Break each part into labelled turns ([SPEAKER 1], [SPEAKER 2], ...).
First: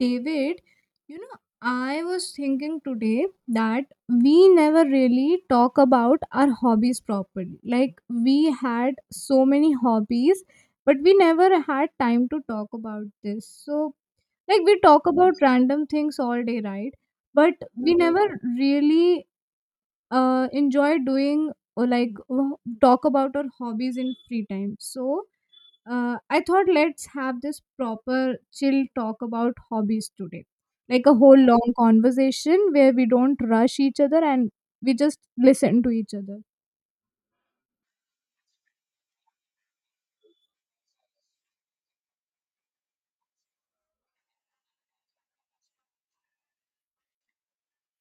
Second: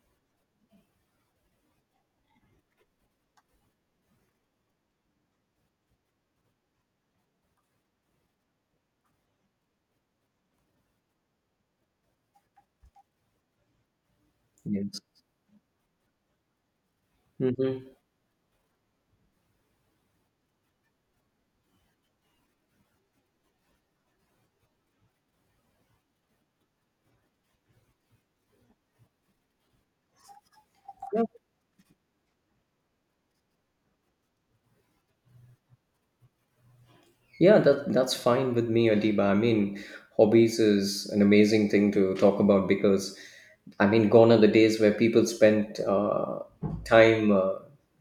[SPEAKER 1] David, you know, I was thinking today that we never really talk about our hobbies properly. Like, we had so many hobbies, but we never had time to talk about this. So, like, we
[SPEAKER 2] Yes.
[SPEAKER 1] talk about random things all day, right? But we
[SPEAKER 2] Hmm.
[SPEAKER 1] never really enjoy doing or talk about our hobbies in free time. So, I thought let's have this proper chill talk about hobbies today. Like a whole long conversation where we don't rush each other and we just listen to each other.
[SPEAKER 2] Yeah, that's fine with me, Adiba. I mean, hobbies is an amazing thing to talk about because, I mean, gone are the days where people spent time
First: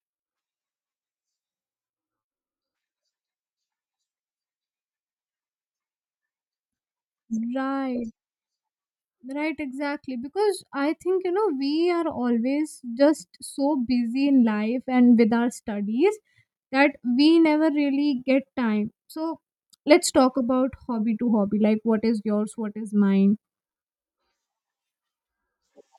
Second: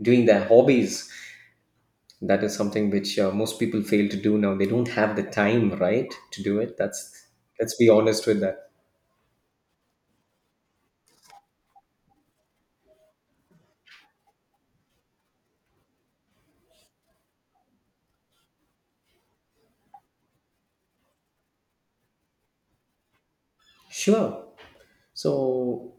[SPEAKER 2] doing their hobbies. That is something which most people fail to do now. They don't have the time, right, to do it. That's Let's be
[SPEAKER 1] Right,
[SPEAKER 2] honest with that.
[SPEAKER 1] right, exactly. Because I think, you know, we are always just so busy in life and with our studies that we never really get time. So let's talk about hobby to hobby. Like, what is yours? What is mine?
[SPEAKER 2] Sure. So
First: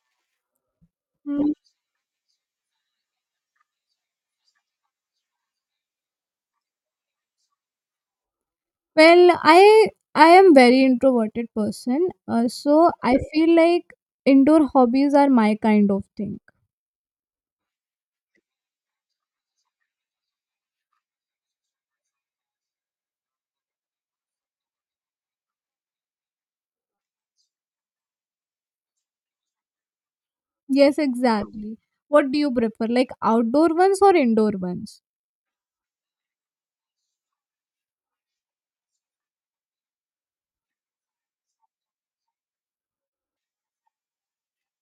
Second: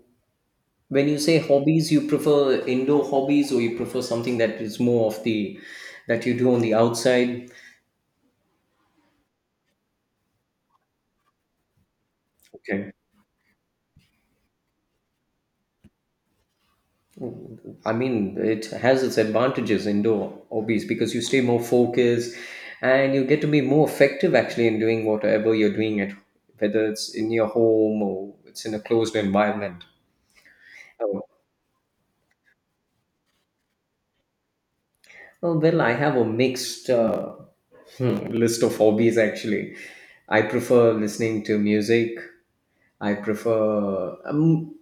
[SPEAKER 2] when you say hobbies, you prefer indoor hobbies or you prefer something that is more of the that you do on the outside?
[SPEAKER 1] Well, I am very introverted person, so
[SPEAKER 2] Okay.
[SPEAKER 1] I feel like indoor hobbies are my kind of thing.
[SPEAKER 2] I mean, it has its advantages indoor hobbies because you stay more focused and you get to be more effective actually in doing whatever you're doing it, whether it's in your home or it's in a closed environment.
[SPEAKER 1] Yes,
[SPEAKER 2] Oh,
[SPEAKER 1] exactly. What do you prefer, like outdoor ones or indoor ones?
[SPEAKER 2] oh, well, I have a mixed list of hobbies actually. I prefer listening to music. I prefer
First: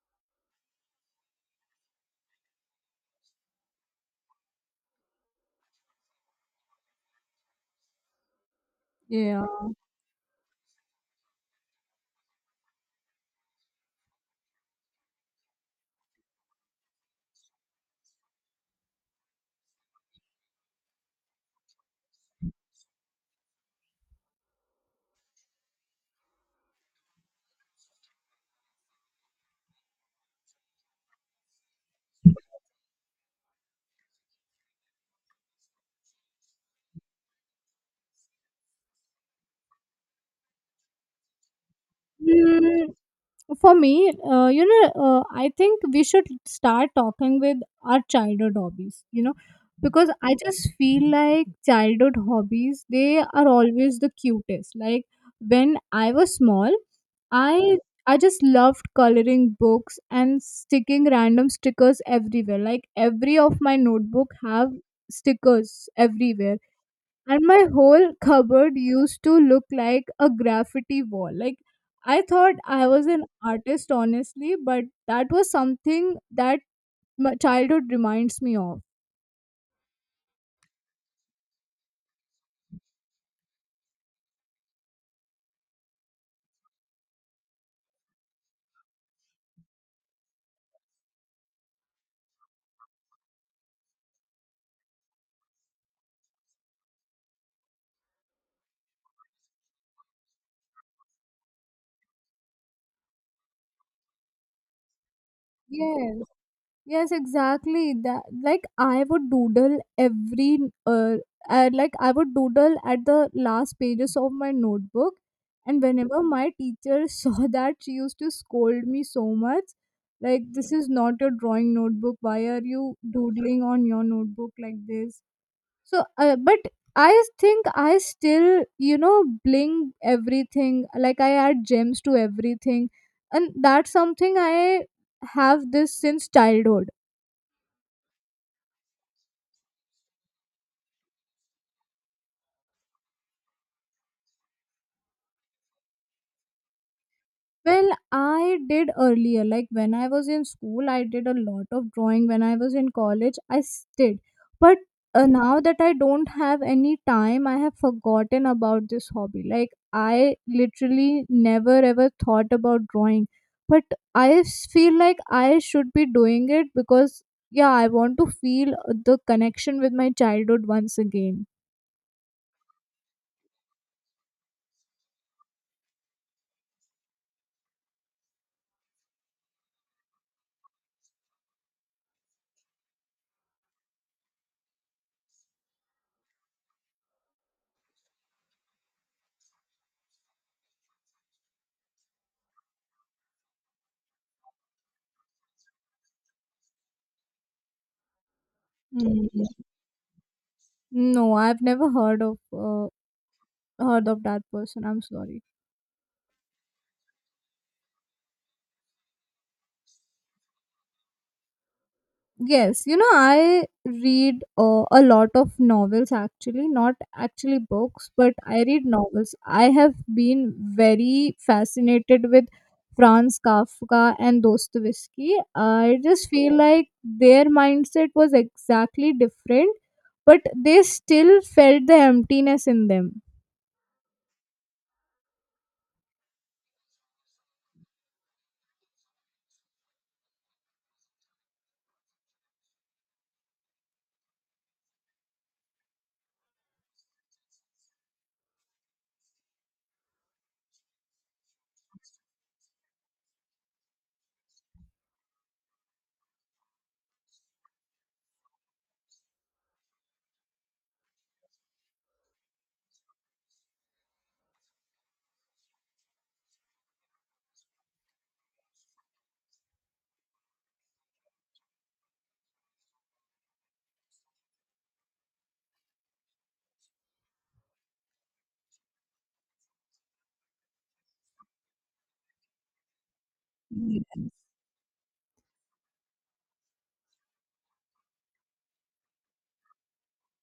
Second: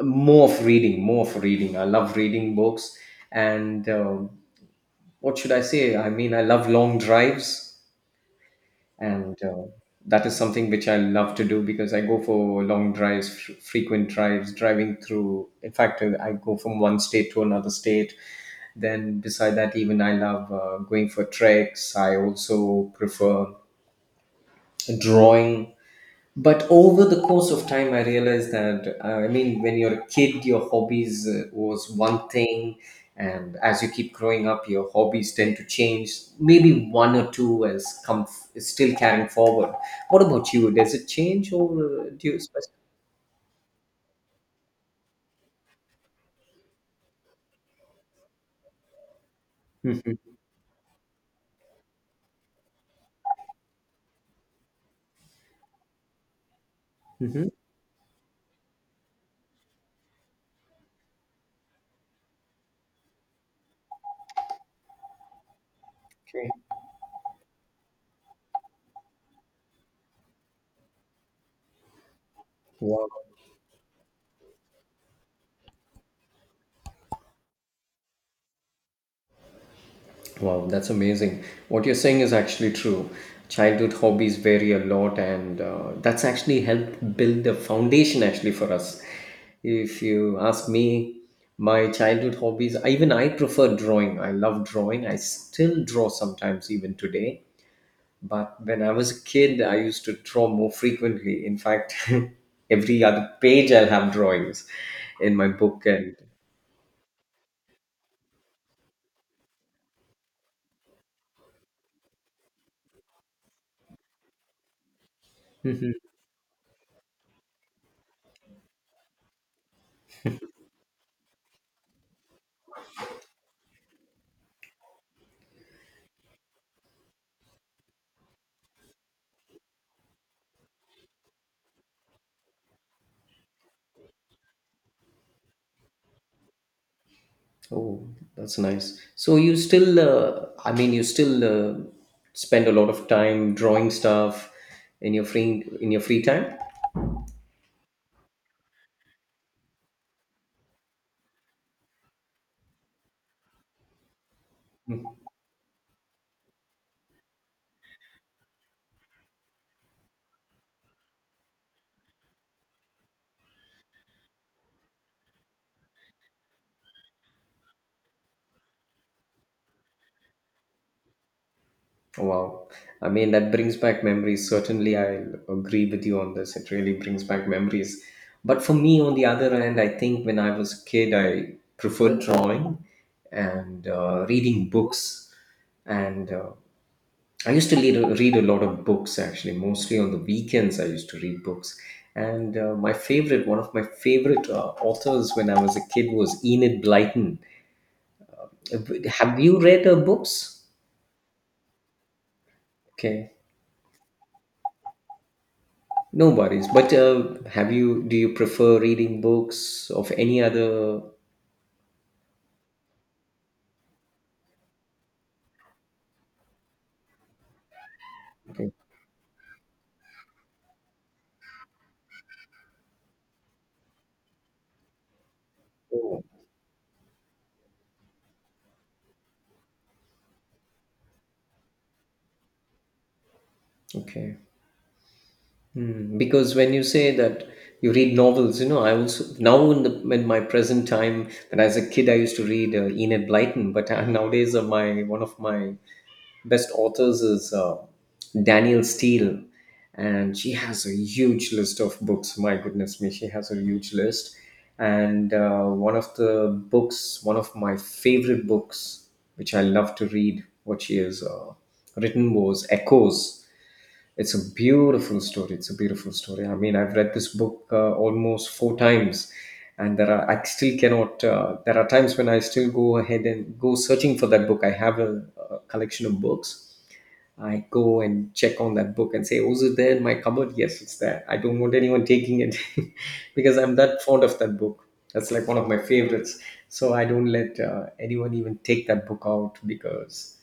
[SPEAKER 2] more of more of reading. I love reading books and what should I say? I mean, I love long drives, and
[SPEAKER 1] Yeah.
[SPEAKER 2] that is something which I love to do because I go for long drives, frequent drives, driving through. In fact, I go from one state to another state. Then, beside that, even I love going for treks. I also prefer drawing, but over the course of time I realized that, I mean, when you're a kid your hobbies, was one thing, and as you keep growing up your hobbies tend to change. Maybe one or two has come is still carrying forward. What about you? Does it change, or, do you...
[SPEAKER 1] Hmm, for me you know I think we should start talking with our childhood hobbies, you know, because
[SPEAKER 2] Hmm.
[SPEAKER 1] I just feel like childhood hobbies, they are always the cutest. Like when I was small,
[SPEAKER 2] Hmm.
[SPEAKER 1] i I just loved coloring books and sticking random stickers everywhere. Like every of my notebook have stickers
[SPEAKER 2] Okay.
[SPEAKER 1] everywhere, and my whole cupboard used to look like a graffiti wall. Like I thought I was
[SPEAKER 2] Wow.
[SPEAKER 1] an artist, honestly, but that was something that my childhood reminds me of.
[SPEAKER 2] Wow, that's amazing. What you're saying is actually true. Childhood hobbies vary a lot, and that's actually helped build the foundation actually for us. If you ask me, my childhood hobbies, even I prefer drawing. I love drawing. I still draw sometimes even today. But when I was a kid, I used to draw more frequently. In fact, every other page I'll have drawings in my book, and...
[SPEAKER 1] Yes, yes, exactly. That like I would doodle every uh, like I would doodle at the last pages of my notebook, and whenever my teacher saw that, she used to scold me so much. Like this is not your drawing notebook. Why are you doodling on your notebook like this? So, but I think I still, you know, bling everything. Like I add gems to everything, and that's something I have this since childhood.
[SPEAKER 2] Oh, that's nice. So you still, I mean, you still spend a lot of time drawing stuff in your free time.
[SPEAKER 1] Well, I did earlier. Like when I was in school, I did a lot of drawing. When I was in college, did. But
[SPEAKER 2] Mm.
[SPEAKER 1] now that I don't have any time, I have forgotten about this hobby. Like I literally never ever thought about drawing. But feel like I should be doing it because, yeah, I want to feel the connection with my childhood once again.
[SPEAKER 2] Wow. I mean, that brings back memories. Certainly, I agree with you on this. It really brings back memories. But for me, on the other hand, I think when I was a kid, I preferred drawing and reading books and I used to read a lot of books actually, mostly on the weekends. I used to read books. And my favorite, one of my favorite authors when I was a kid was Enid Blyton. But have
[SPEAKER 1] Mm.
[SPEAKER 2] you read her books?
[SPEAKER 1] No, I've never heard of
[SPEAKER 2] Okay,
[SPEAKER 1] heard of that person. I'm sorry.
[SPEAKER 2] no worries. But do you prefer reading books of any other?
[SPEAKER 1] Yes, you know, I read a lot of novels actually, not actually books, but I
[SPEAKER 2] Okay.
[SPEAKER 1] read novels. I have been very fascinated with Franz Kafka and Dostoevsky. I
[SPEAKER 2] Oh,
[SPEAKER 1] just feel like their mindset was exactly different, but they still felt the emptiness in them.
[SPEAKER 2] okay. Because when you say that you read novels, I also now in the in my present time, when as a kid, I used to read Enid Blyton, but nowadays my one of my best authors is Daniel Steele, and she has a huge list of books. My goodness me, she has a huge list. And one of the books, one of my favorite books, which I love to read, what she has written was Echoes. It's a beautiful story. It's a beautiful story. I mean, I've read this book almost 4 times, and there are I still cannot. There are times when I still go ahead and go searching for that book. I have a collection of books. I go and check on that book and say, "Oh, is it there in my cupboard?" Yes, it's there. I don't want anyone taking it because I'm that fond
[SPEAKER 1] Yes,
[SPEAKER 2] of that book. That's like one of my favorites. So I don't let anyone even take that book out because...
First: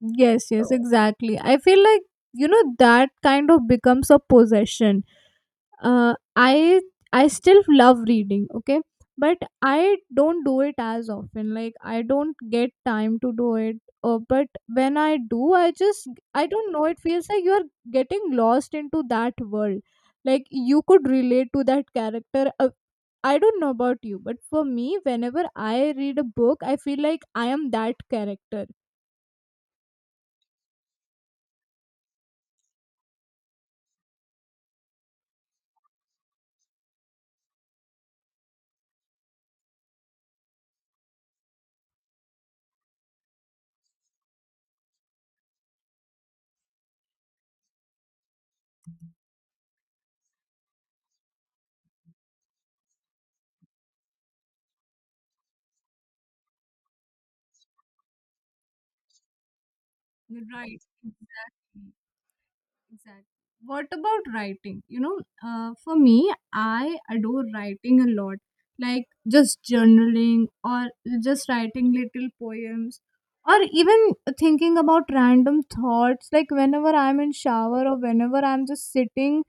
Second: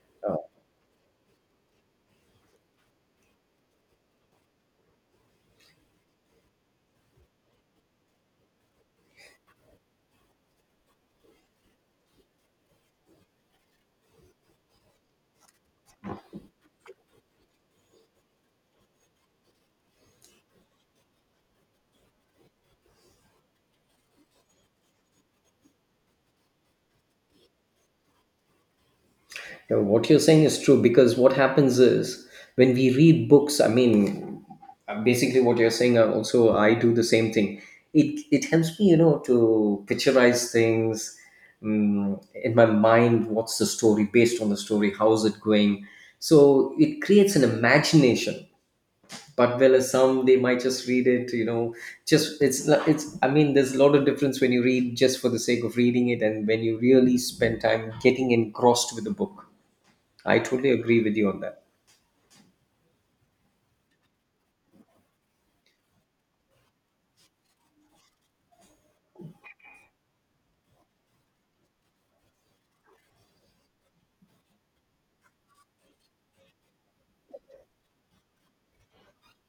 [SPEAKER 1] yes, exactly. I feel like, you know, that kind of becomes a possession. I still love reading, okay, but I don't do it as often. Like I don't get time to do it. But when I do, I just, I don't know, it feels like you are getting lost into that world. Like you could relate to that character. I don't know about you, but for me, whenever I read a book, I feel like I am that character.
[SPEAKER 2] Yeah, what you're saying is true because what happens is when we read books, I mean, basically what you're saying, also I do the same thing. It helps me, to picturize things in my mind. What's the story based on the story? How's it going? So it creates an imagination. But well, as some they might just read it, just it's not- it's. I mean, there's a lot of difference when you read just for the sake of reading it, and when you really spend time getting engrossed with the book. I totally
[SPEAKER 1] Right.
[SPEAKER 2] agree with you on that.
[SPEAKER 1] Exactly. Exactly. What about writing? You know, for me, I adore writing a lot. Like just journaling or just writing little poems or even thinking about random thoughts. Like whenever I'm in shower or whenever I'm just sitting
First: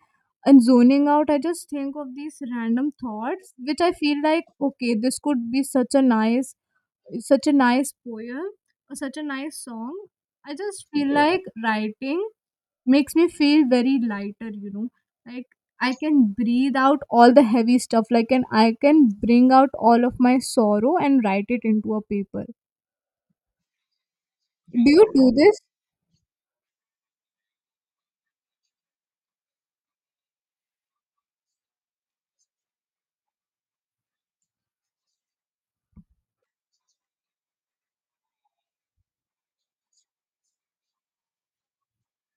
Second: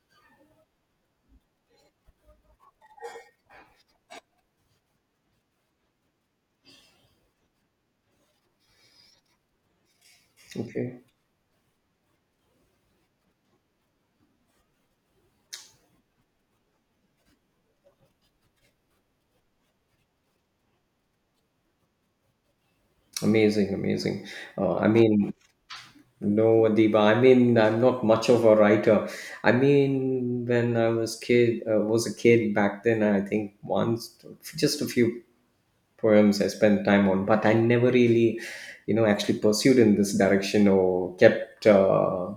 [SPEAKER 1] and zoning out, I just think of these random thoughts, which I feel like, okay, this could be such a nice poem or such a nice song. I just
[SPEAKER 2] Okay.
[SPEAKER 1] feel like writing makes me feel very lighter, you know, like I can breathe out all the heavy stuff, like, and I can bring out all of my sorrow and write it into a paper.
[SPEAKER 2] Amazing, amazing.
[SPEAKER 1] Do
[SPEAKER 2] I
[SPEAKER 1] you do
[SPEAKER 2] mean,
[SPEAKER 1] this?
[SPEAKER 2] no, Adiba. I mean, I'm not much of a writer. I mean, when I was a kid back then, I think once, just a few poems I spent time on, but I never really, actually pursued in this direction or kept uh,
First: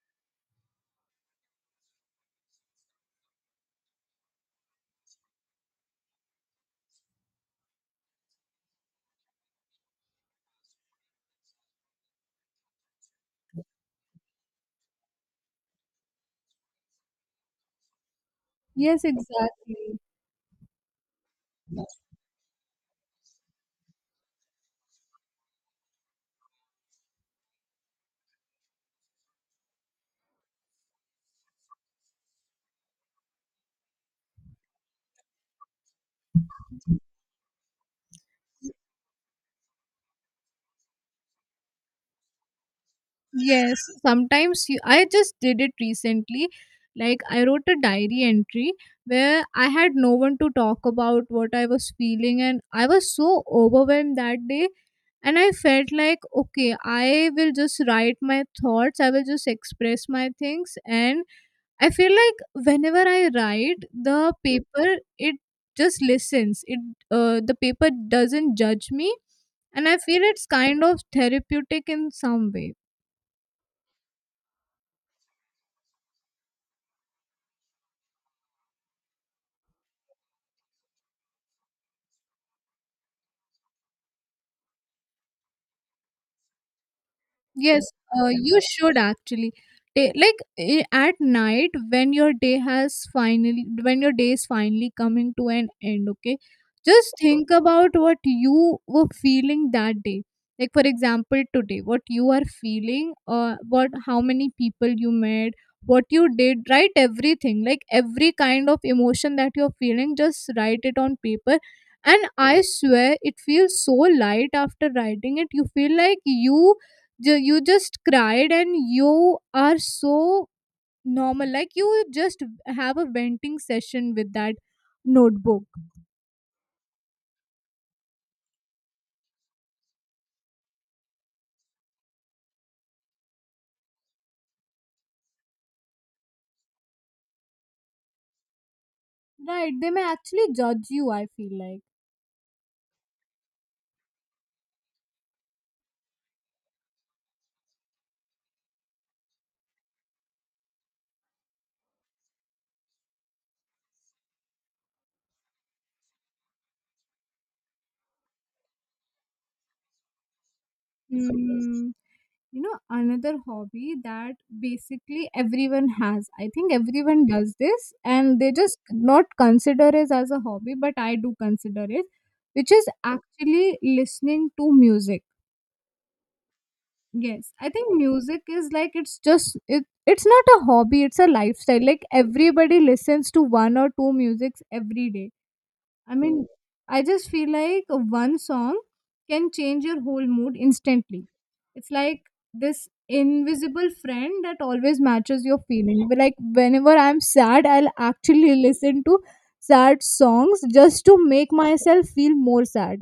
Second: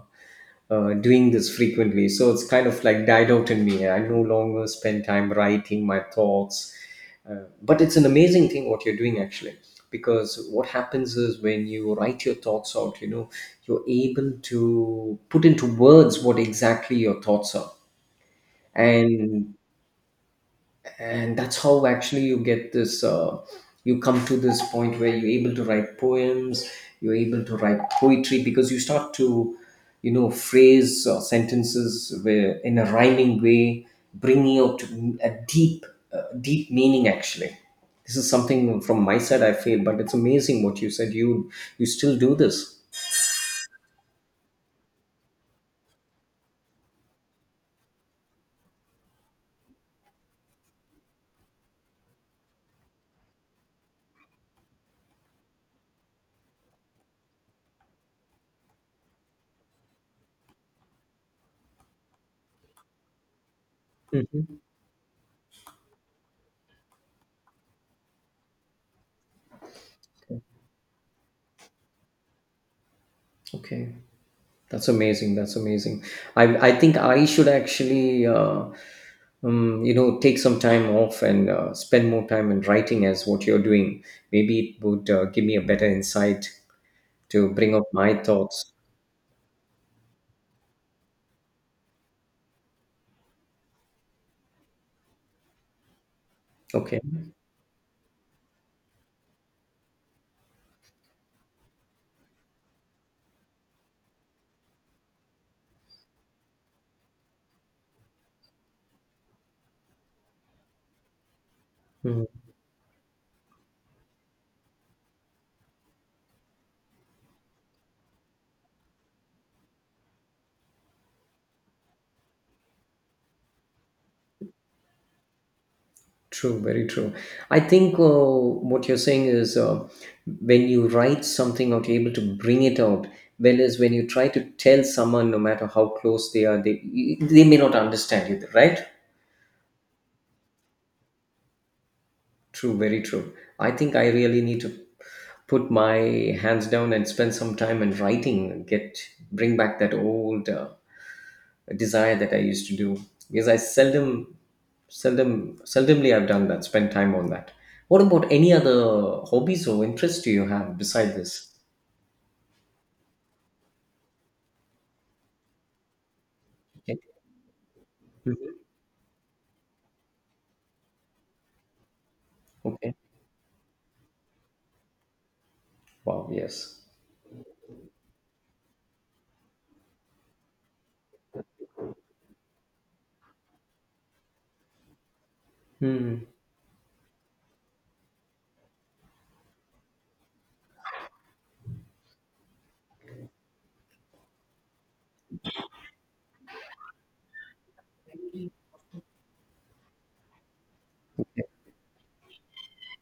[SPEAKER 2] uh, doing this frequently. So it's kind of like died out in me. I no longer spend time writing my thoughts. But it's an amazing thing what you're doing actually, because what happens is when you write your thoughts out, you're able to put into words what exactly your thoughts are,
[SPEAKER 1] Yes,
[SPEAKER 2] and
[SPEAKER 1] exactly.
[SPEAKER 2] and that's how actually you get this. You come to this point where you're able to write poems, you're able to write poetry, because you start to phrase sentences where, in a rhyming way, bringing out a deep meaning actually. This is something from my side I feel, but it's amazing what you said, you still do this.
[SPEAKER 1] Yes, sometimes you, I just did it recently. Like I wrote a diary entry where I had no one to talk about what I was feeling, and I was so overwhelmed that day, and I felt like, okay, I will just write my thoughts, I will just express my things. And I feel like whenever I write the
[SPEAKER 2] Mhm.
[SPEAKER 1] paper, it just listens it. The paper doesn't judge me, and I feel it's kind of therapeutic in some way.
[SPEAKER 2] Okay, that's amazing, that's amazing. I i think I should actually take some time off and spend more time in writing as what you're doing. Maybe it would give me a better insight to bring up
[SPEAKER 1] Yes,
[SPEAKER 2] my
[SPEAKER 1] you
[SPEAKER 2] thoughts.
[SPEAKER 1] should actually. At night when your day has finally, when your day is finally coming to an end, okay,
[SPEAKER 2] Okay.
[SPEAKER 1] just think about what you were feeling that day. Like for example, today, what you are feeling, what, how many people you met, what you did, write everything. Like every kind of emotion that you're feeling, just write it on paper. And
[SPEAKER 2] Mm.
[SPEAKER 1] I swear, it feels so light after writing it. You feel like you just cried and you are so normal, like you just have a venting session with that notebook.
[SPEAKER 2] True, very true. I think, what you're saying is, when you write something out you're able to bring it out, whereas when you try to tell someone no matter how close they are, they may not understand you, right?
[SPEAKER 1] Right, they may actually judge you, I feel like.
[SPEAKER 2] True, very true. I think I really need to put my hands down and spend some time in writing, get bring back that old desire that I used to do, because I seldomly I've done that. Spend time on that. What about any other hobbies or interests do you have beside this?
[SPEAKER 1] mm, You know, another hobby that basically everyone has. I think
[SPEAKER 2] Okay.
[SPEAKER 1] everyone does this and they
[SPEAKER 2] Mhm.
[SPEAKER 1] just not consider it as a hobby, but I do consider it, which is
[SPEAKER 2] Okay.
[SPEAKER 1] actually listening to music.
[SPEAKER 2] Wow. Yes.
[SPEAKER 1] Yes, I think music is like it's just it's not a hobby, it's a lifestyle. Like everybody listens to one or two musics every day. I
[SPEAKER 2] Hmm.
[SPEAKER 1] mean, I just feel like one song can change your whole mood instantly. It's like this invisible friend that always matches your feeling. But, like whenever I'm sad, I'll actually listen to sad songs just to make myself feel more sad.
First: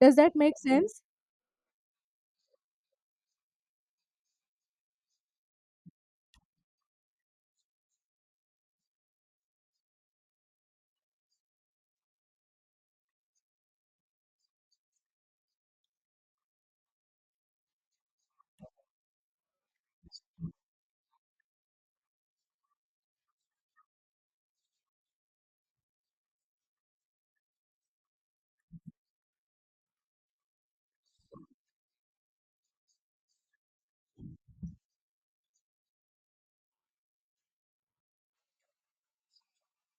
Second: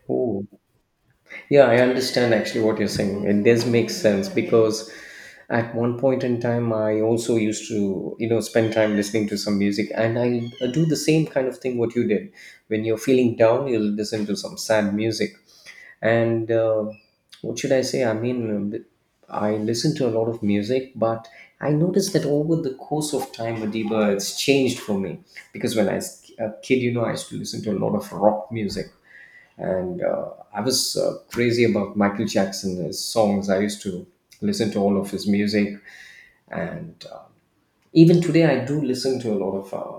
[SPEAKER 1] Does that
[SPEAKER 2] Oh,
[SPEAKER 1] make sense?
[SPEAKER 2] yeah, I understand actually what you're saying. It does make sense because at one point in time, I also used to, spend time listening to some music, and I do the same kind of thing what you did. When you're feeling down, you'll listen to some sad music. And what should I say? I mean, I listen to a lot of music, but I noticed that over the course of time, Madiba, it's changed for me. Because when I was a kid, I used to listen to a lot of rock music and I was crazy about Michael Jackson, his songs. I used to listen to all of his music, and even today I do listen to a lot of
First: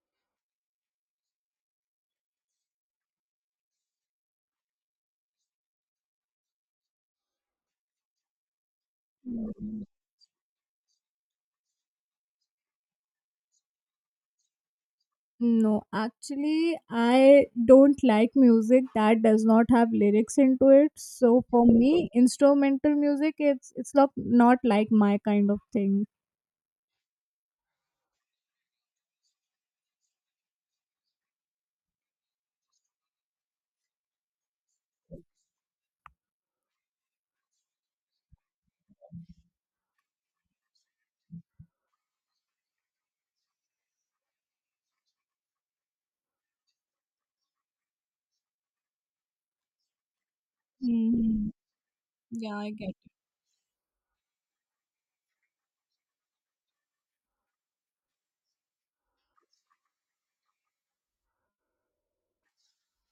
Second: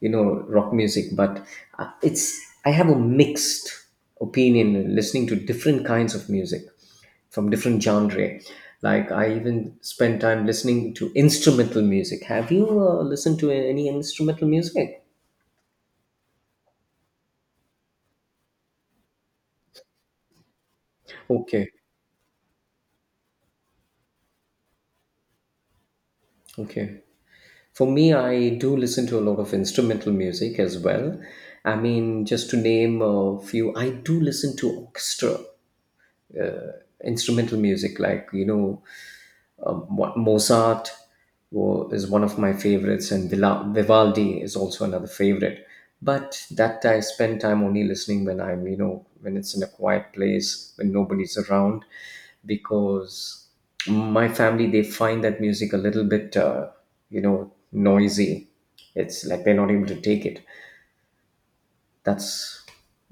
[SPEAKER 2] rock music. But it's I have a mixed opinion listening to different kinds of music from different genre. Like I even spend time listening to instrumental music. Have you listened to any instrumental music?
[SPEAKER 1] No, actually, I don't like music that does not have lyrics into it. So for
[SPEAKER 2] Okay,
[SPEAKER 1] me, instrumental music, it's not not like my kind of thing.
[SPEAKER 2] okay. For me, I do listen to a lot of instrumental music as well. I mean, just to name a few, I do listen to orchestra instrumental music, like, Mozart is one of my favorites, and Vivaldi is also another favorite. But that I spend time only listening when I'm, when it's in a quiet place, when nobody's
[SPEAKER 1] Hmm.
[SPEAKER 2] around,
[SPEAKER 1] Yeah, I get it.
[SPEAKER 2] because my family they find that music a little bit, noisy. It's like they're not able to take it. That's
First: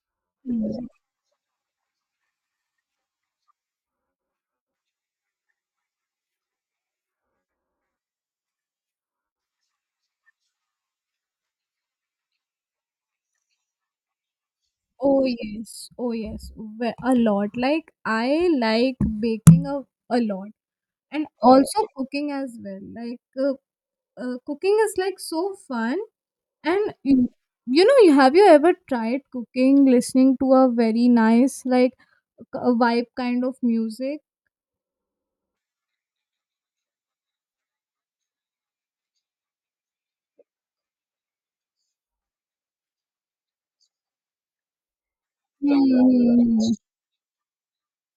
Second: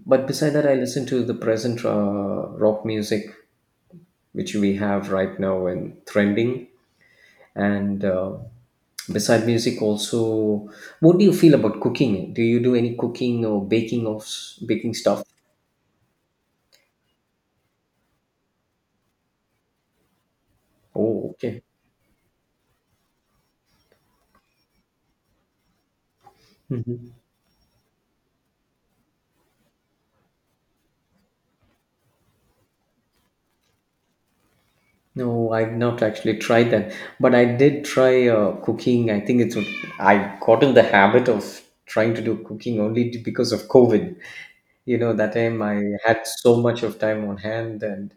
[SPEAKER 2] But beside that, I
[SPEAKER 1] Mm.
[SPEAKER 2] listen to the present rock music which we have right now and trending, and beside music also, what do you feel about cooking? Do you do any cooking or baking baking stuff?
[SPEAKER 1] Oh yes, oh yes, a lot. Like I like baking a lot and
[SPEAKER 2] Oh, okay.
[SPEAKER 1] also cooking as well. Like cooking is like so fun. And
[SPEAKER 2] Mhm.
[SPEAKER 1] you know, you have you ever tried cooking listening to a very nice like a vibe kind of music?
[SPEAKER 2] No, I've not actually tried that, but I did try cooking. I think it's I got in the habit of trying to do cooking only because of COVID. You know that time I had so
[SPEAKER 1] Hmm.
[SPEAKER 2] much of time on hand, and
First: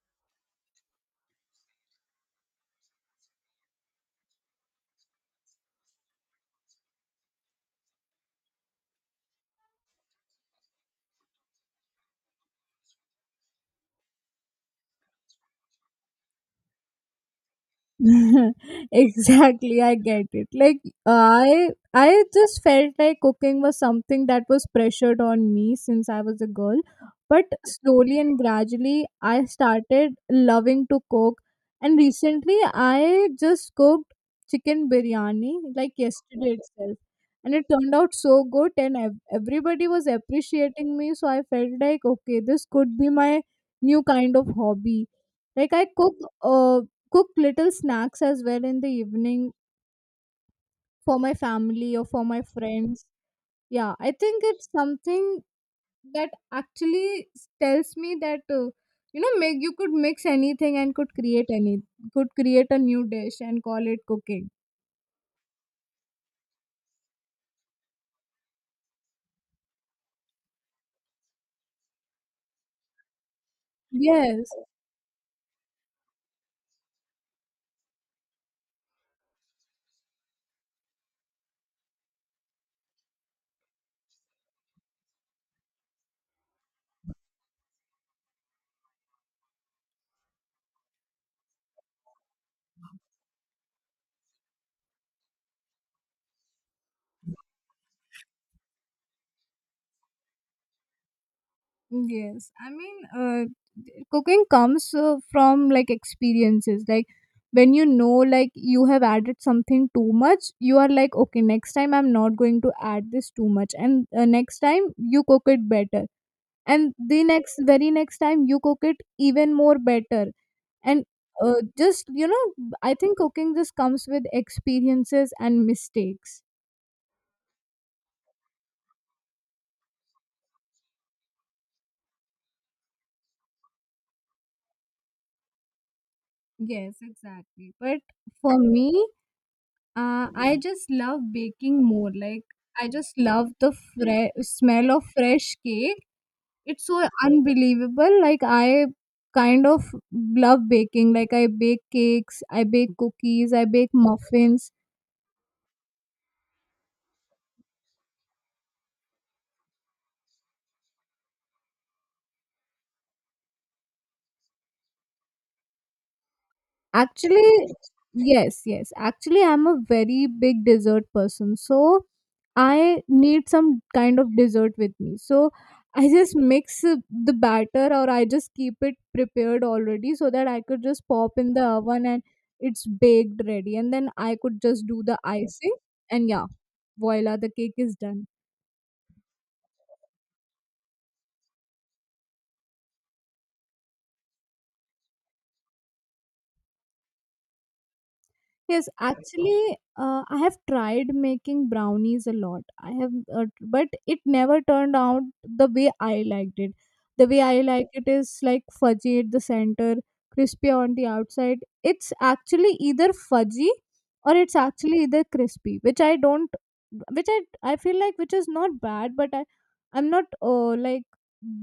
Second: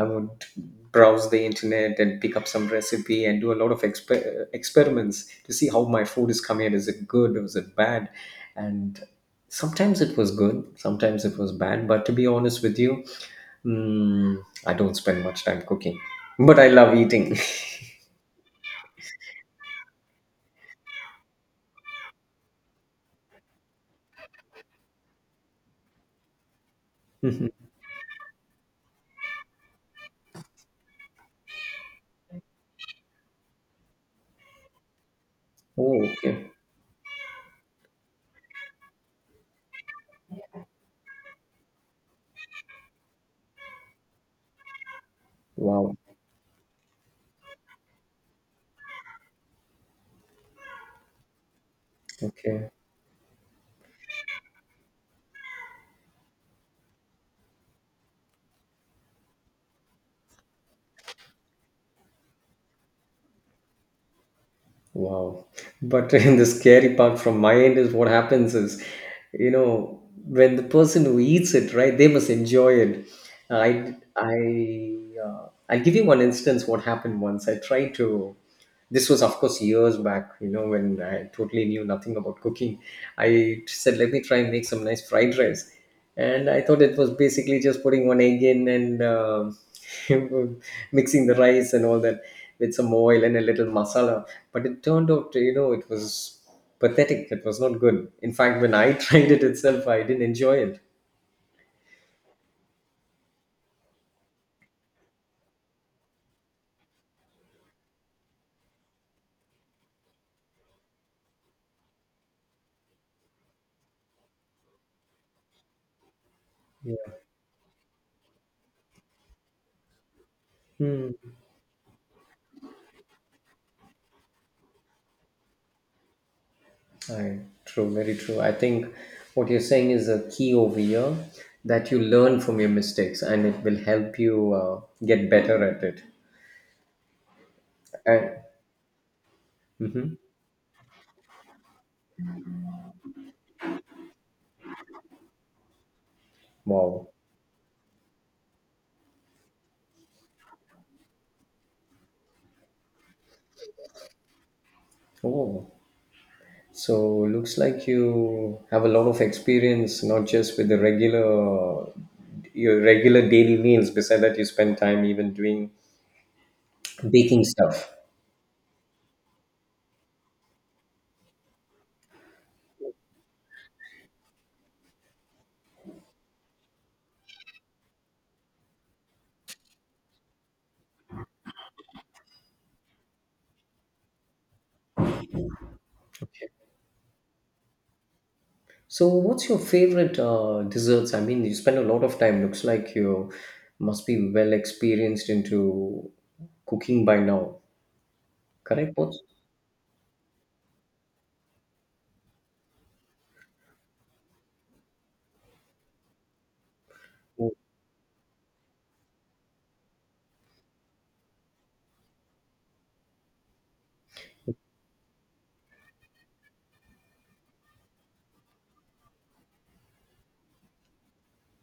[SPEAKER 2] I would browse the internet and pick up some recipe and do a lot of experiments to see how my food is coming out, is it good, is it bad. And sometimes it was good, sometimes it was bad, but to be honest with you mm, I don't spend much time cooking, but I love eating.
[SPEAKER 1] Exactly, I get it. Like i I just felt like cooking was something that was pressured on me since I was a girl, but slowly and gradually, I started loving to cook. And recently, I just cooked chicken biryani like
[SPEAKER 2] Oh, okay.
[SPEAKER 1] yesterday itself, and it turned out so good and everybody was appreciating me, so I felt like, okay, this could be my new kind of hobby. Like I
[SPEAKER 2] Wow.
[SPEAKER 1] cook, uh, cook little snacks as well in the evening for my family or for my
[SPEAKER 2] Okay.
[SPEAKER 1] friends. Yeah, I think it's something that actually tells me that, you know, make you could mix anything and could create any could create a new dish and call it cooking.
[SPEAKER 2] Wow. But in the scary part from my end is what happens is, you know, when the person who eats it, right, they must enjoy it. I,
[SPEAKER 1] Yes.
[SPEAKER 2] I, uh, I'll give you one instance what happened once. This was, of course, years back, you know, when I totally knew nothing about cooking. I said, let me try and make some nice fried rice, and I thought it was basically just putting one egg in and mixing the rice and all that with some oil and a little masala. But it turned out, you know, it was pathetic. It was not good. In fact, when I tried it itself, I didn't enjoy it.
[SPEAKER 1] Yes, I mean, cooking comes from like experiences. Like when you know, like you have added something too much, you are like, okay, next time I'm not going to add this too much, and next time you cook it better, and
[SPEAKER 2] Yeah.
[SPEAKER 1] the next very next time you cook it even more better, and
[SPEAKER 2] Hmm.
[SPEAKER 1] just you know, I think cooking just comes with experiences and mistakes.
[SPEAKER 2] I, True, very true. I think what you're saying is a key over here, that you learn from your mistakes and it will help you get better at it.
[SPEAKER 1] Yes, exactly. But
[SPEAKER 2] And,
[SPEAKER 1] for me,
[SPEAKER 2] Mhm.
[SPEAKER 1] I just love baking more. Like I just love the smell of fresh cake. It's so
[SPEAKER 2] Wow.
[SPEAKER 1] unbelievable. Like I kind of love baking. Like I bake cakes, I bake cookies, I bake muffins.
[SPEAKER 2] Oh. So looks like you have a lot of experience, not just with the regular, your regular daily meals. Beside that, you spend time even doing baking
[SPEAKER 1] Actually,
[SPEAKER 2] stuff.
[SPEAKER 1] yes, yes. Actually, I'm a very big dessert person. So I need some kind of dessert with me. So I just mix the batter or I just keep it prepared already so that I could just pop in the oven and it's baked ready. And then I could just do the icing. And yeah,
[SPEAKER 2] Okay.
[SPEAKER 1] voila, the cake is done.
[SPEAKER 2] So what's your favorite desserts? I mean, you spend a lot of time. Looks like you must be well experienced into cooking by now.
[SPEAKER 1] Yes,
[SPEAKER 2] Correct?
[SPEAKER 1] actually, I have tried making brownies a lot. I have, but it never turned out the way I liked it. The way I like it is like fudgy at the center, crispy on the outside. It's actually either fudgy or it's actually either crispy, which I don't, which I feel like which is not bad, but I'm not like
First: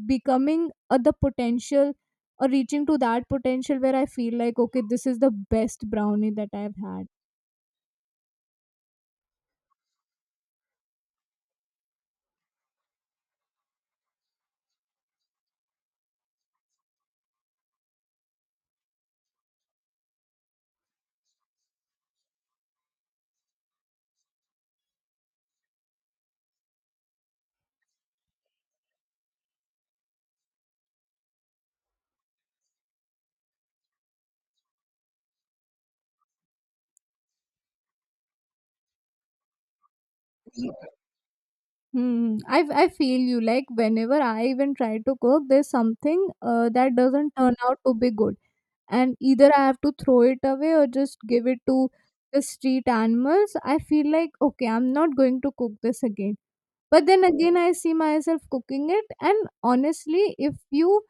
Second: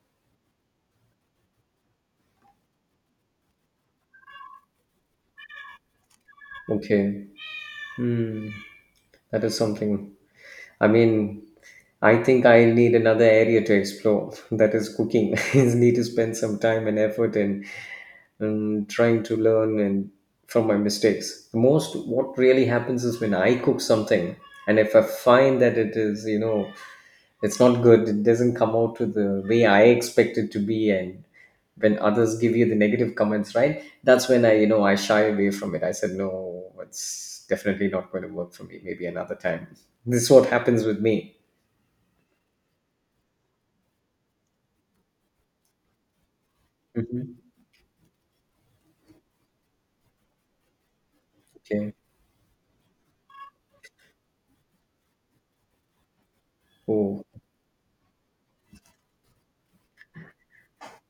[SPEAKER 1] becoming the potential or reaching to that potential where I feel like okay, this is the best brownie that I've had.
[SPEAKER 2] Okay. Hmm. That is something. I mean, I think I need another area to explore. That is cooking. I need to spend some time and effort in and trying to learn and from my mistakes. Most what really happens is when I cook something and if I find that it is, you know, it's not good, it doesn't come out to the way I expect it to be, and when others give you the negative comments, right, that's when I, you know, I shy away from it. I said no, it's definitely not going to work for me, maybe another time. This is what happens with me.
[SPEAKER 1] Hmm. I feel you. Like whenever I even try to cook, there's something that doesn't
[SPEAKER 2] Hmm.
[SPEAKER 1] turn out to be good, and either I have to throw it away or just give it to
[SPEAKER 2] Okay.
[SPEAKER 1] the street animals. I feel like okay, I'm not going to cook this again. But then
[SPEAKER 2] Oh.
[SPEAKER 1] again, I see myself cooking it, and honestly, if you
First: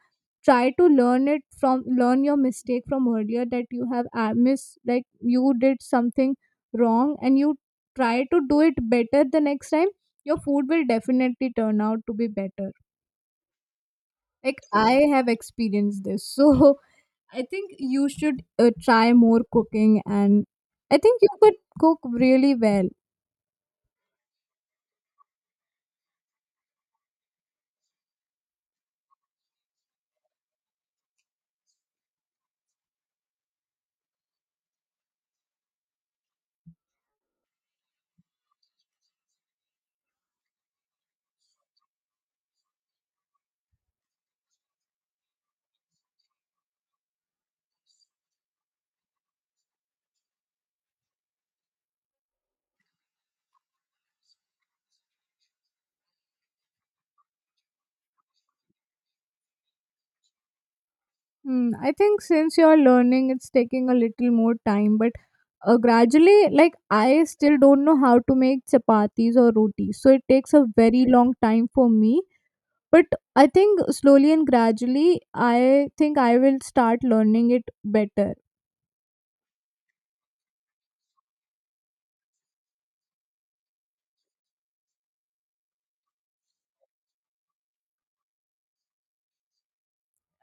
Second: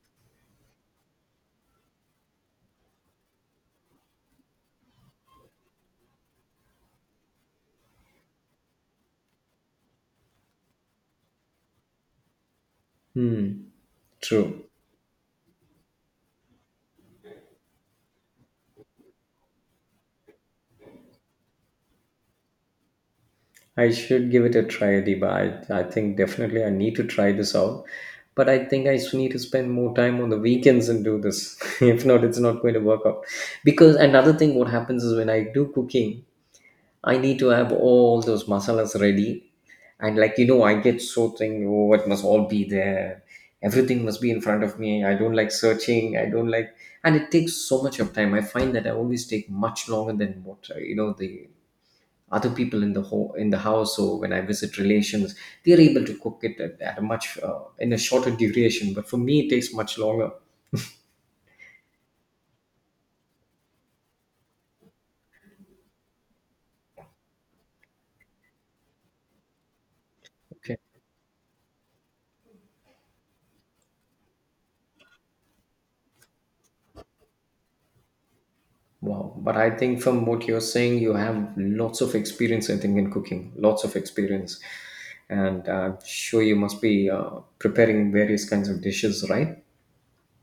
[SPEAKER 1] try to learn it from learn your mistake from earlier that you have miss like you did something wrong and you try to do it better the next time, your food will definitely turn out to be better like
[SPEAKER 2] True.
[SPEAKER 1] I have experienced this. So I think you should try more cooking, and I think you could cook really well.
[SPEAKER 2] I should give it a try, Adiba. I think definitely I need to try this out. But I think I need to spend more time on the weekends and do this. If not, it's not going to work out. Because another thing, what happens is when I do cooking, I need to have all those masalas ready. And like, you know, I get so thing, oh, it must all be there. Everything must be in front of me. I don't like searching. I don't like, And it takes so much of time. I find that I always take much longer than what, you know, the other people in the ho in the house, or when I visit relations, they're able to cook it at, a much in a shorter duration, but for me it takes much longer.
[SPEAKER 1] Hmm, I think since you're learning, it's taking a little more time, but gradually, like I still don't know how to make chapatis or rotis, so it takes a
[SPEAKER 2] Okay.
[SPEAKER 1] very long time for me. But I think slowly and gradually, I think I will start learning it better.
[SPEAKER 2] Wow, but I think from what you're saying, you have lots of experience, I think, in cooking, lots of experience, and I'm sure you must be preparing various kinds of dishes, right?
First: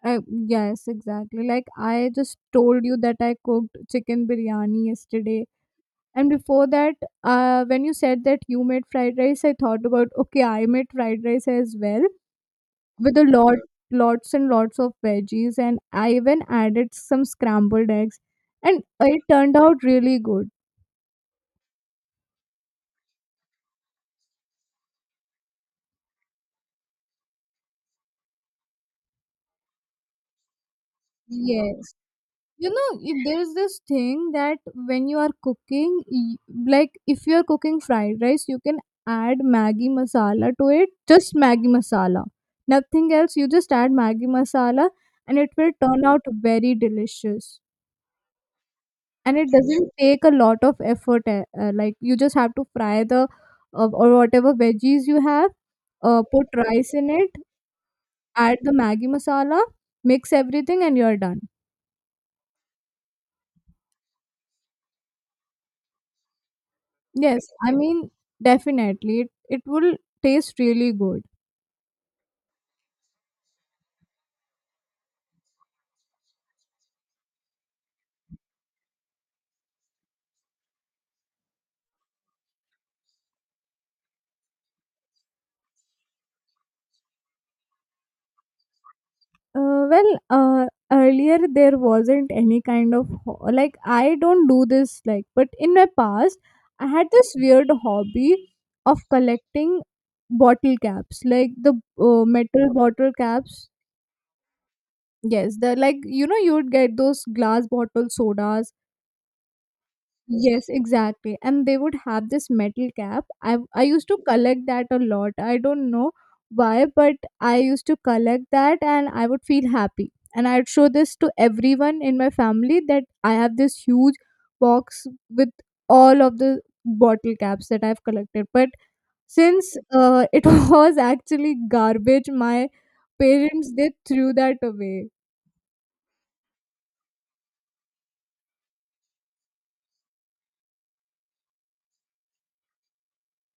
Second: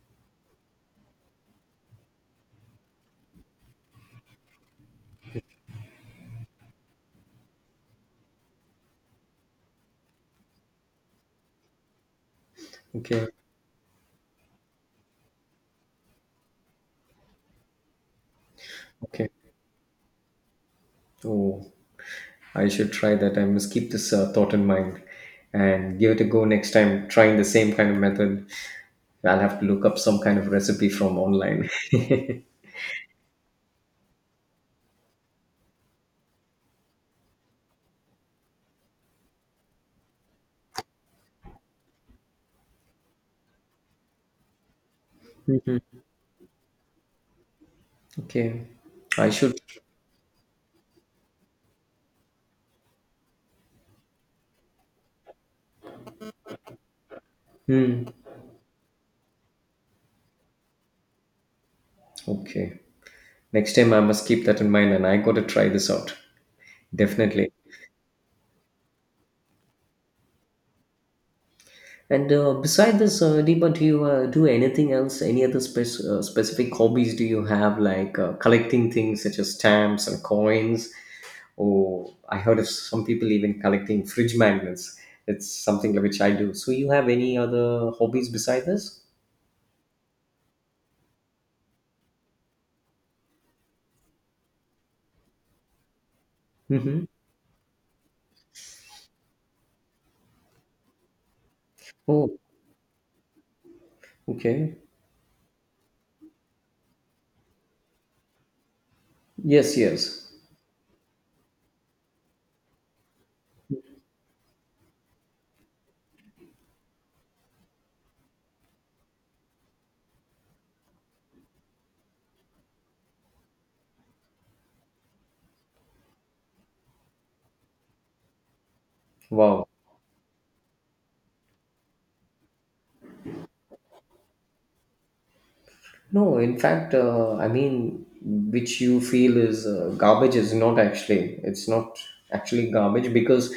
[SPEAKER 1] Yes, exactly. Like I just told you that I cooked chicken biryani yesterday, and before that, when you said that you made fried rice, I thought about okay, I made fried rice as well with a
[SPEAKER 2] Okay.
[SPEAKER 1] lot lots and lots of veggies, and I even added some scrambled eggs, and it
[SPEAKER 2] Okay.
[SPEAKER 1] turned out really good.
[SPEAKER 2] Oh, I should try that. I must keep this thought in mind, and give it a go next time, trying the same kind of method. I'll have to look up some kind of recipe from online.
[SPEAKER 1] Yes, you know, there's this thing that when you are cooking, like if you are cooking fried rice, you can add maggi masala to it, just maggi masala, nothing else. You just add maggi masala and it will turn out very delicious.
[SPEAKER 2] Okay. I
[SPEAKER 1] And it
[SPEAKER 2] should.
[SPEAKER 1] doesn't take a lot of effort, like you just have to fry the or whatever veggies you have, put rice in it,
[SPEAKER 2] Hmm.
[SPEAKER 1] add the maggi masala, mix everything, and you're done.
[SPEAKER 2] Okay. Next time I must keep that in mind and I got to try this out.
[SPEAKER 1] Yes,
[SPEAKER 2] Definitely.
[SPEAKER 1] I mean, definitely it will taste really good.
[SPEAKER 2] And beside this, Deepa, do you do anything else? Any other specific hobbies do you have, like collecting things such as stamps and coins? Or I heard of some people even collecting fridge magnets. It's something which I do. So you have any other hobbies beside this?
[SPEAKER 1] uh, well uh, Earlier there wasn't any kind of like I don't do this like, but in my past I
[SPEAKER 2] Mm-hmm.
[SPEAKER 1] had this weird hobby of collecting bottle caps, like the
[SPEAKER 2] Oh,
[SPEAKER 1] metal bottle caps.
[SPEAKER 2] okay.
[SPEAKER 1] Yes, they're like, you know, you would get those glass bottle sodas.
[SPEAKER 2] Yes, yes.
[SPEAKER 1] Yes, exactly. And they would have this metal cap. I used to collect that a lot. I don't know why, but I used to collect that and I would feel happy. And I'd show this to everyone in my family that I have this huge box with all of the bottle caps that I've collected. But
[SPEAKER 2] Wow.
[SPEAKER 1] since it was actually garbage, my parents they threw that away.
[SPEAKER 2] No, in fact, I mean, which you feel is garbage is not actually, it's not actually garbage, because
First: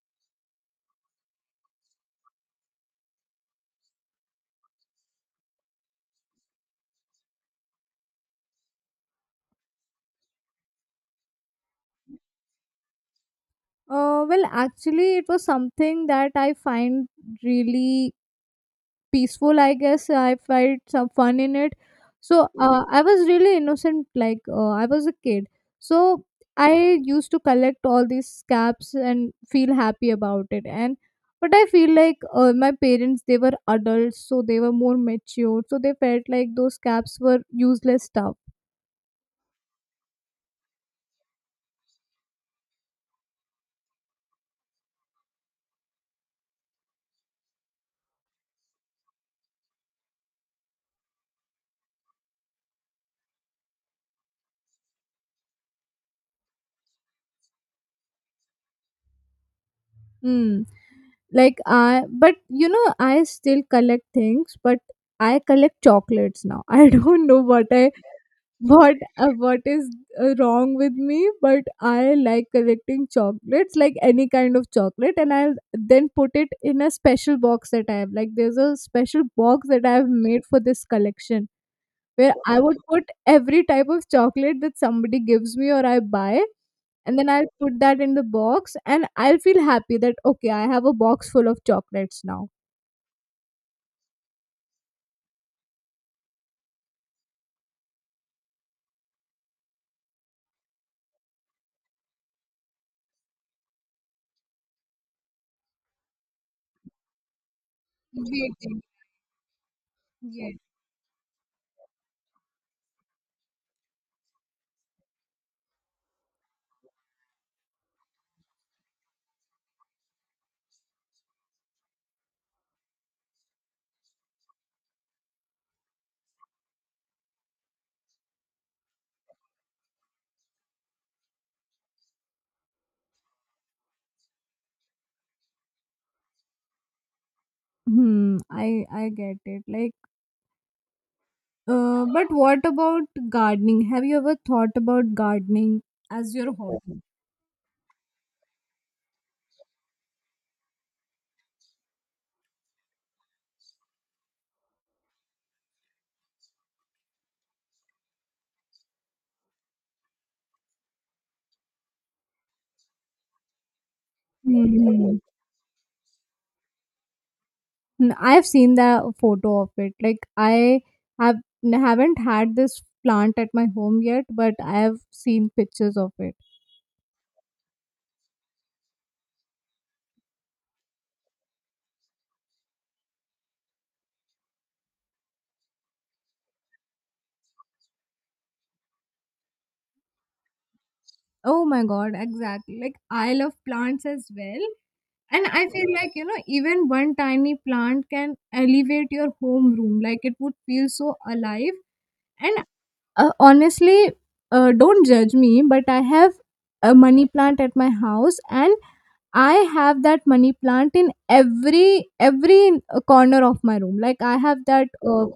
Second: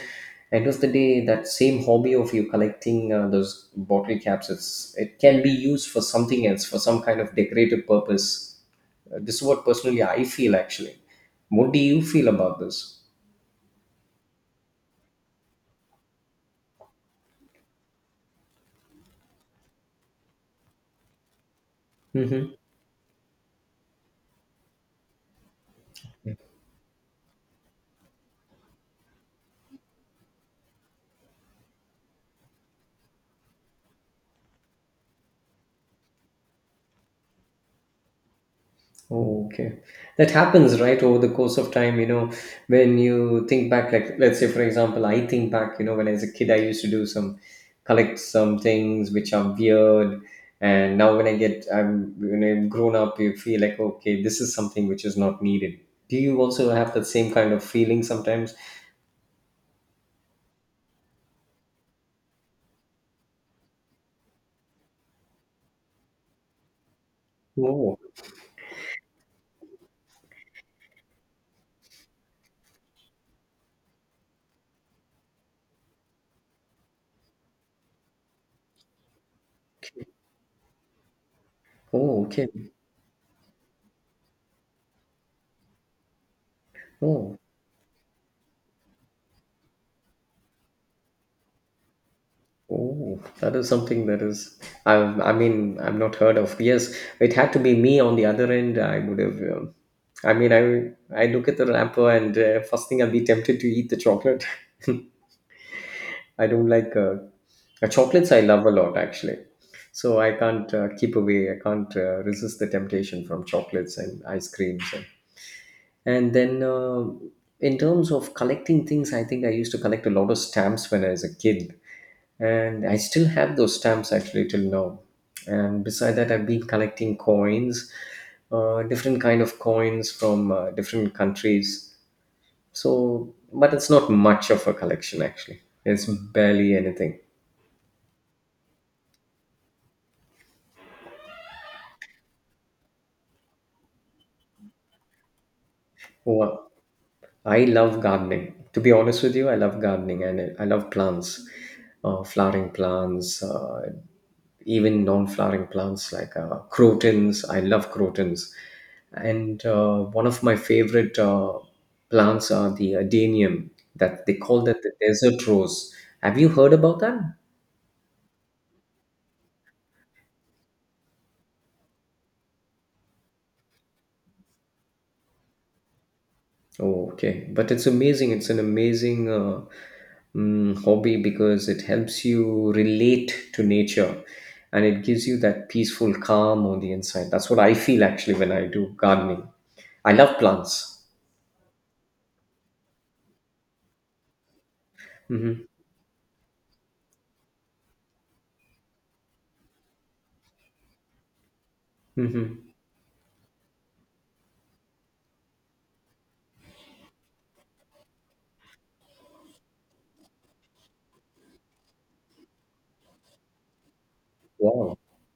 [SPEAKER 2] end of the day, that same hobby of you collecting those bottle caps, it can be used for something else, for some kind of decorative purpose. This is what personally I feel actually. What do you feel about this?
[SPEAKER 1] Well, actually, it was something that I find really peaceful. I guess I felt some fun in it. So
[SPEAKER 2] Hmm.
[SPEAKER 1] I was really innocent, like I was a kid. So I used to collect all these scraps and feel happy about it. And but I feel like my parents they were adults, so they were more mature. So they felt like those scraps were useless stuff.
[SPEAKER 2] Oh, okay. That happens, right, over the course of time, you know, when you think back, like, let's say, for example, I think back, you know, when I was a kid, I used to do some, collect some things which are weird. And now when I get, I'm, when I'm grown up, you feel like, okay, this is something which is not needed. Do you also have that same kind of feeling sometimes?
[SPEAKER 1] Hmm. Like I, but you know, I still collect things, but I collect chocolates now. I don't know what I
[SPEAKER 2] Oh,
[SPEAKER 1] what is wrong with me, but I like collecting chocolates, like any kind of chocolate, and I'll then put it in a special box that I have. Like there's a special box that I have made for this collection
[SPEAKER 2] oh,
[SPEAKER 1] where I
[SPEAKER 2] okay.
[SPEAKER 1] would put every type of chocolate that somebody gives me or I buy, and then
[SPEAKER 2] Oh.
[SPEAKER 1] I'll put that in the box, and I'll feel happy that okay, I have a box full of chocolates now.
[SPEAKER 2] Oh, that is something that is, I mean, I've not heard of. Yes, it had to be me on the other end. I would have, I mean, I look at the wrapper and first thing I'll be tempted to eat the chocolate. I don't like chocolates, I love a
[SPEAKER 1] Waiting.
[SPEAKER 2] lot actually. So I
[SPEAKER 1] Yes.
[SPEAKER 2] can't keep away, I can't resist the temptation from chocolates and ice creams. And then, in terms of collecting things, I think I used to collect a lot of stamps when I was a kid, and I still have those stamps actually till now. And beside that, I've been collecting coins, different kind of coins from different countries. So, but it's not much of a collection actually. It's barely anything.
[SPEAKER 1] Hmm, I get it. Like, but what about gardening? Have you ever thought about gardening as your
[SPEAKER 2] Well,
[SPEAKER 1] hobby?
[SPEAKER 2] I love gardening. To be honest with you, I love gardening and I love plants, flowering plants, even non-flowering plants like crotons. I love crotons, and one of my favorite plants are the adenium, that they call that the
[SPEAKER 1] Hmm.
[SPEAKER 2] desert rose. Have you heard about that?
[SPEAKER 1] I've seen the photo of it. Like, I have haven't had this plant at my home yet, but I have seen pictures of it.
[SPEAKER 2] Oh, okay, but it's amazing. It's an amazing hobby because it helps you relate to nature, and it gives you that peaceful calm on the inside. That's what I feel actually when I do gardening. I love plants.
[SPEAKER 1] Oh my God, exactly. Like I love plants as well. And I
[SPEAKER 2] Hmm.
[SPEAKER 1] feel like, you know, even one tiny plant can elevate your home room. Like it would feel so alive. And
[SPEAKER 2] Hmm.
[SPEAKER 1] honestly, don't judge me, but I have a money plant at my house, and I have that money plant in every corner of my room. Like I have that
[SPEAKER 2] Wow.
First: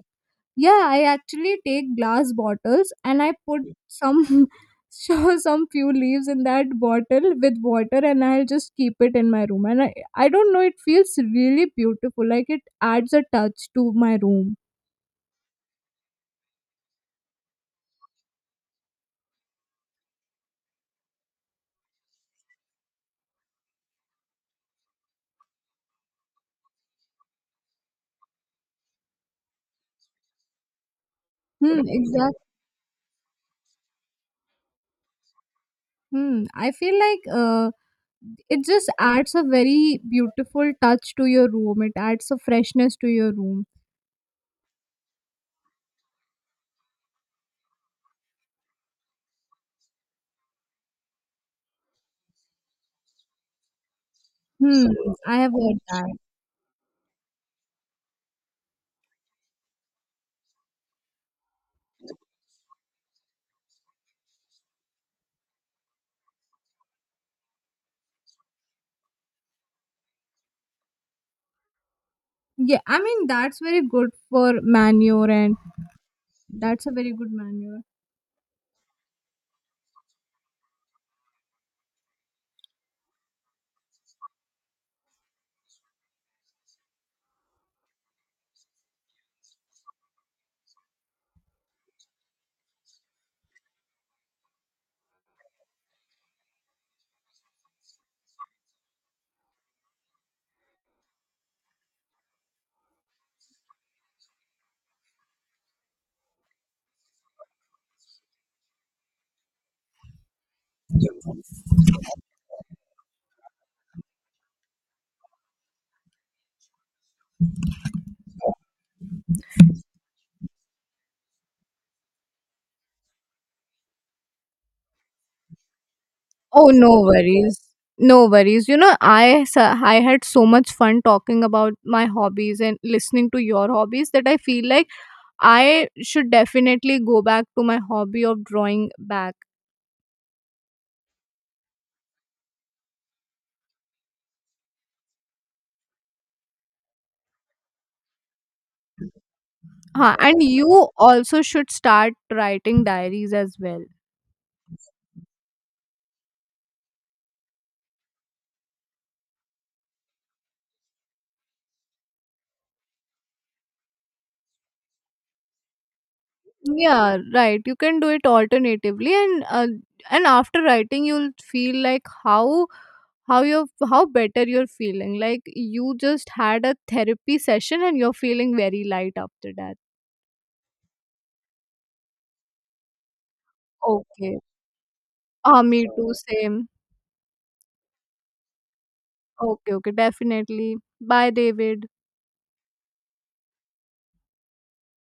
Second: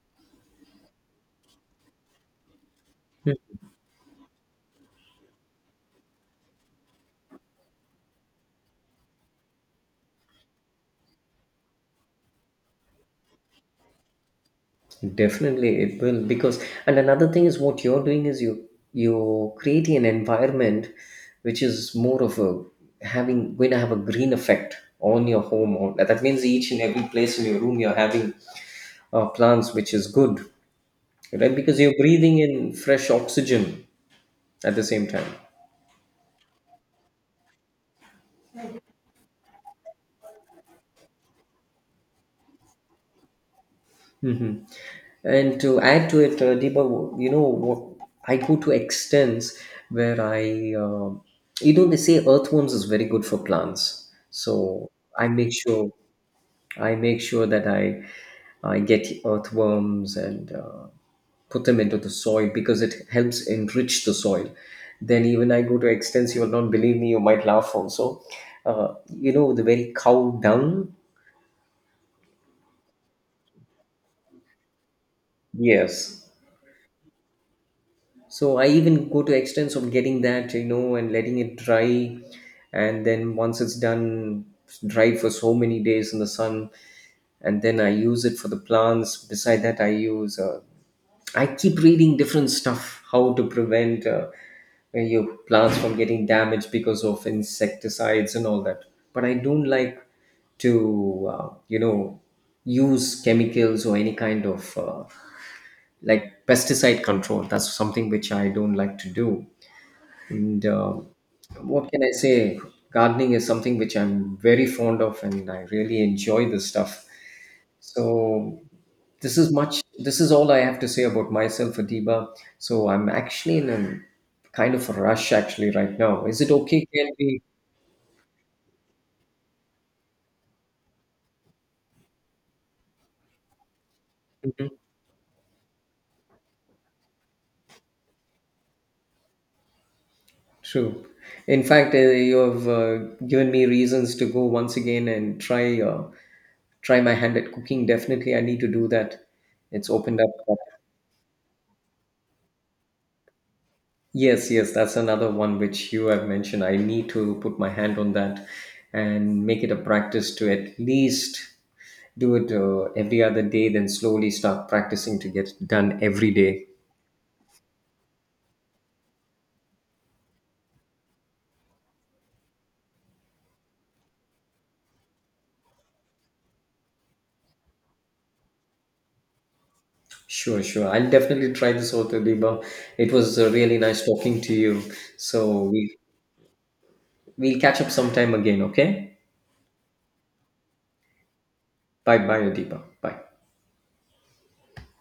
[SPEAKER 1] yeah, I actually take glass bottles and I put some some few leaves in that bottle with water, and I'll just keep it in my room. And I don't know, it feels really beautiful. Like it adds a touch to my room.
[SPEAKER 2] Definitely, it will, because and another thing is what you're doing is you're creating an environment which is more of a having going to have a green effect on your home. Or that means each and every place in your room you're having plants, which is good, right? Because
[SPEAKER 1] Hmm,
[SPEAKER 2] you're breathing
[SPEAKER 1] exactly.
[SPEAKER 2] in fresh oxygen at the same time.
[SPEAKER 1] Hmm. I feel like it just adds a very beautiful touch to your room. It adds a freshness to your room.
[SPEAKER 2] Hmm. And to add to it, Deepa, you know, what, I go to extents where I, um, you know, they say earthworms is very good for plants.
[SPEAKER 1] Hmm.
[SPEAKER 2] So I
[SPEAKER 1] I have
[SPEAKER 2] make
[SPEAKER 1] heard
[SPEAKER 2] sure,
[SPEAKER 1] that.
[SPEAKER 2] I make sure that I get earthworms and put them into the soil because it helps enrich the soil. Then even I go to extents, you will not believe me, you might laugh also. You know, the very cow dung.
[SPEAKER 1] Yeah, I mean that's very good for manure, and
[SPEAKER 2] Yes,
[SPEAKER 1] that's a very good manure.
[SPEAKER 2] so I even go to extents of getting that, you know, and letting it dry, and then once it's done, it's dried for so many days in the sun, and then I use it for the plants. Beside that, I use. I keep reading different stuff how to prevent your plants from getting damaged because of insecticides and all that. But I don't like to, you know, use chemicals or any kind of like pesticide control. That's something which I don't like to do. And um, what can I say? Gardening is something which I'm very fond of, and I really enjoy this stuff. So this is much. This is all I have to say about myself, Adiba. So I'm actually in a kind of a rush actually right now. Is it
[SPEAKER 1] Oh,
[SPEAKER 2] okay?
[SPEAKER 1] no
[SPEAKER 2] Can we
[SPEAKER 1] worries. No worries. You know, I I had so much fun talking about my hobbies and listening to your hobbies that I feel like I should definitely go back to my hobby of drawing back.
[SPEAKER 2] True. In fact, you have given me reasons to go once again and try try my hand at cooking. Definitely, I need to do that. It's
[SPEAKER 1] Huh.
[SPEAKER 2] opened
[SPEAKER 1] And
[SPEAKER 2] up.
[SPEAKER 1] you also should start writing diaries as well.
[SPEAKER 2] Yes, yes, that's another one which you have mentioned. I need to put my hand on that and make it a practice to at least do it every other day, then slowly start practicing to get it done every day.
[SPEAKER 1] Yeah, right. You can do it alternatively, and and after writing, you'll feel like how you how better you're feeling. Like you just had a therapy session, and you're feeling very light after that.
[SPEAKER 2] Sure, sure. I'll definitely try this out, Adiba. It was really nice
[SPEAKER 1] Okay.
[SPEAKER 2] talking to you.
[SPEAKER 1] Ah,
[SPEAKER 2] So
[SPEAKER 1] me
[SPEAKER 2] we
[SPEAKER 1] too, same.
[SPEAKER 2] We'll catch up sometime again, okay?
[SPEAKER 1] Okay, okay, definitely. Bye, David.
[SPEAKER 2] Bye bye, Adipa. Bye.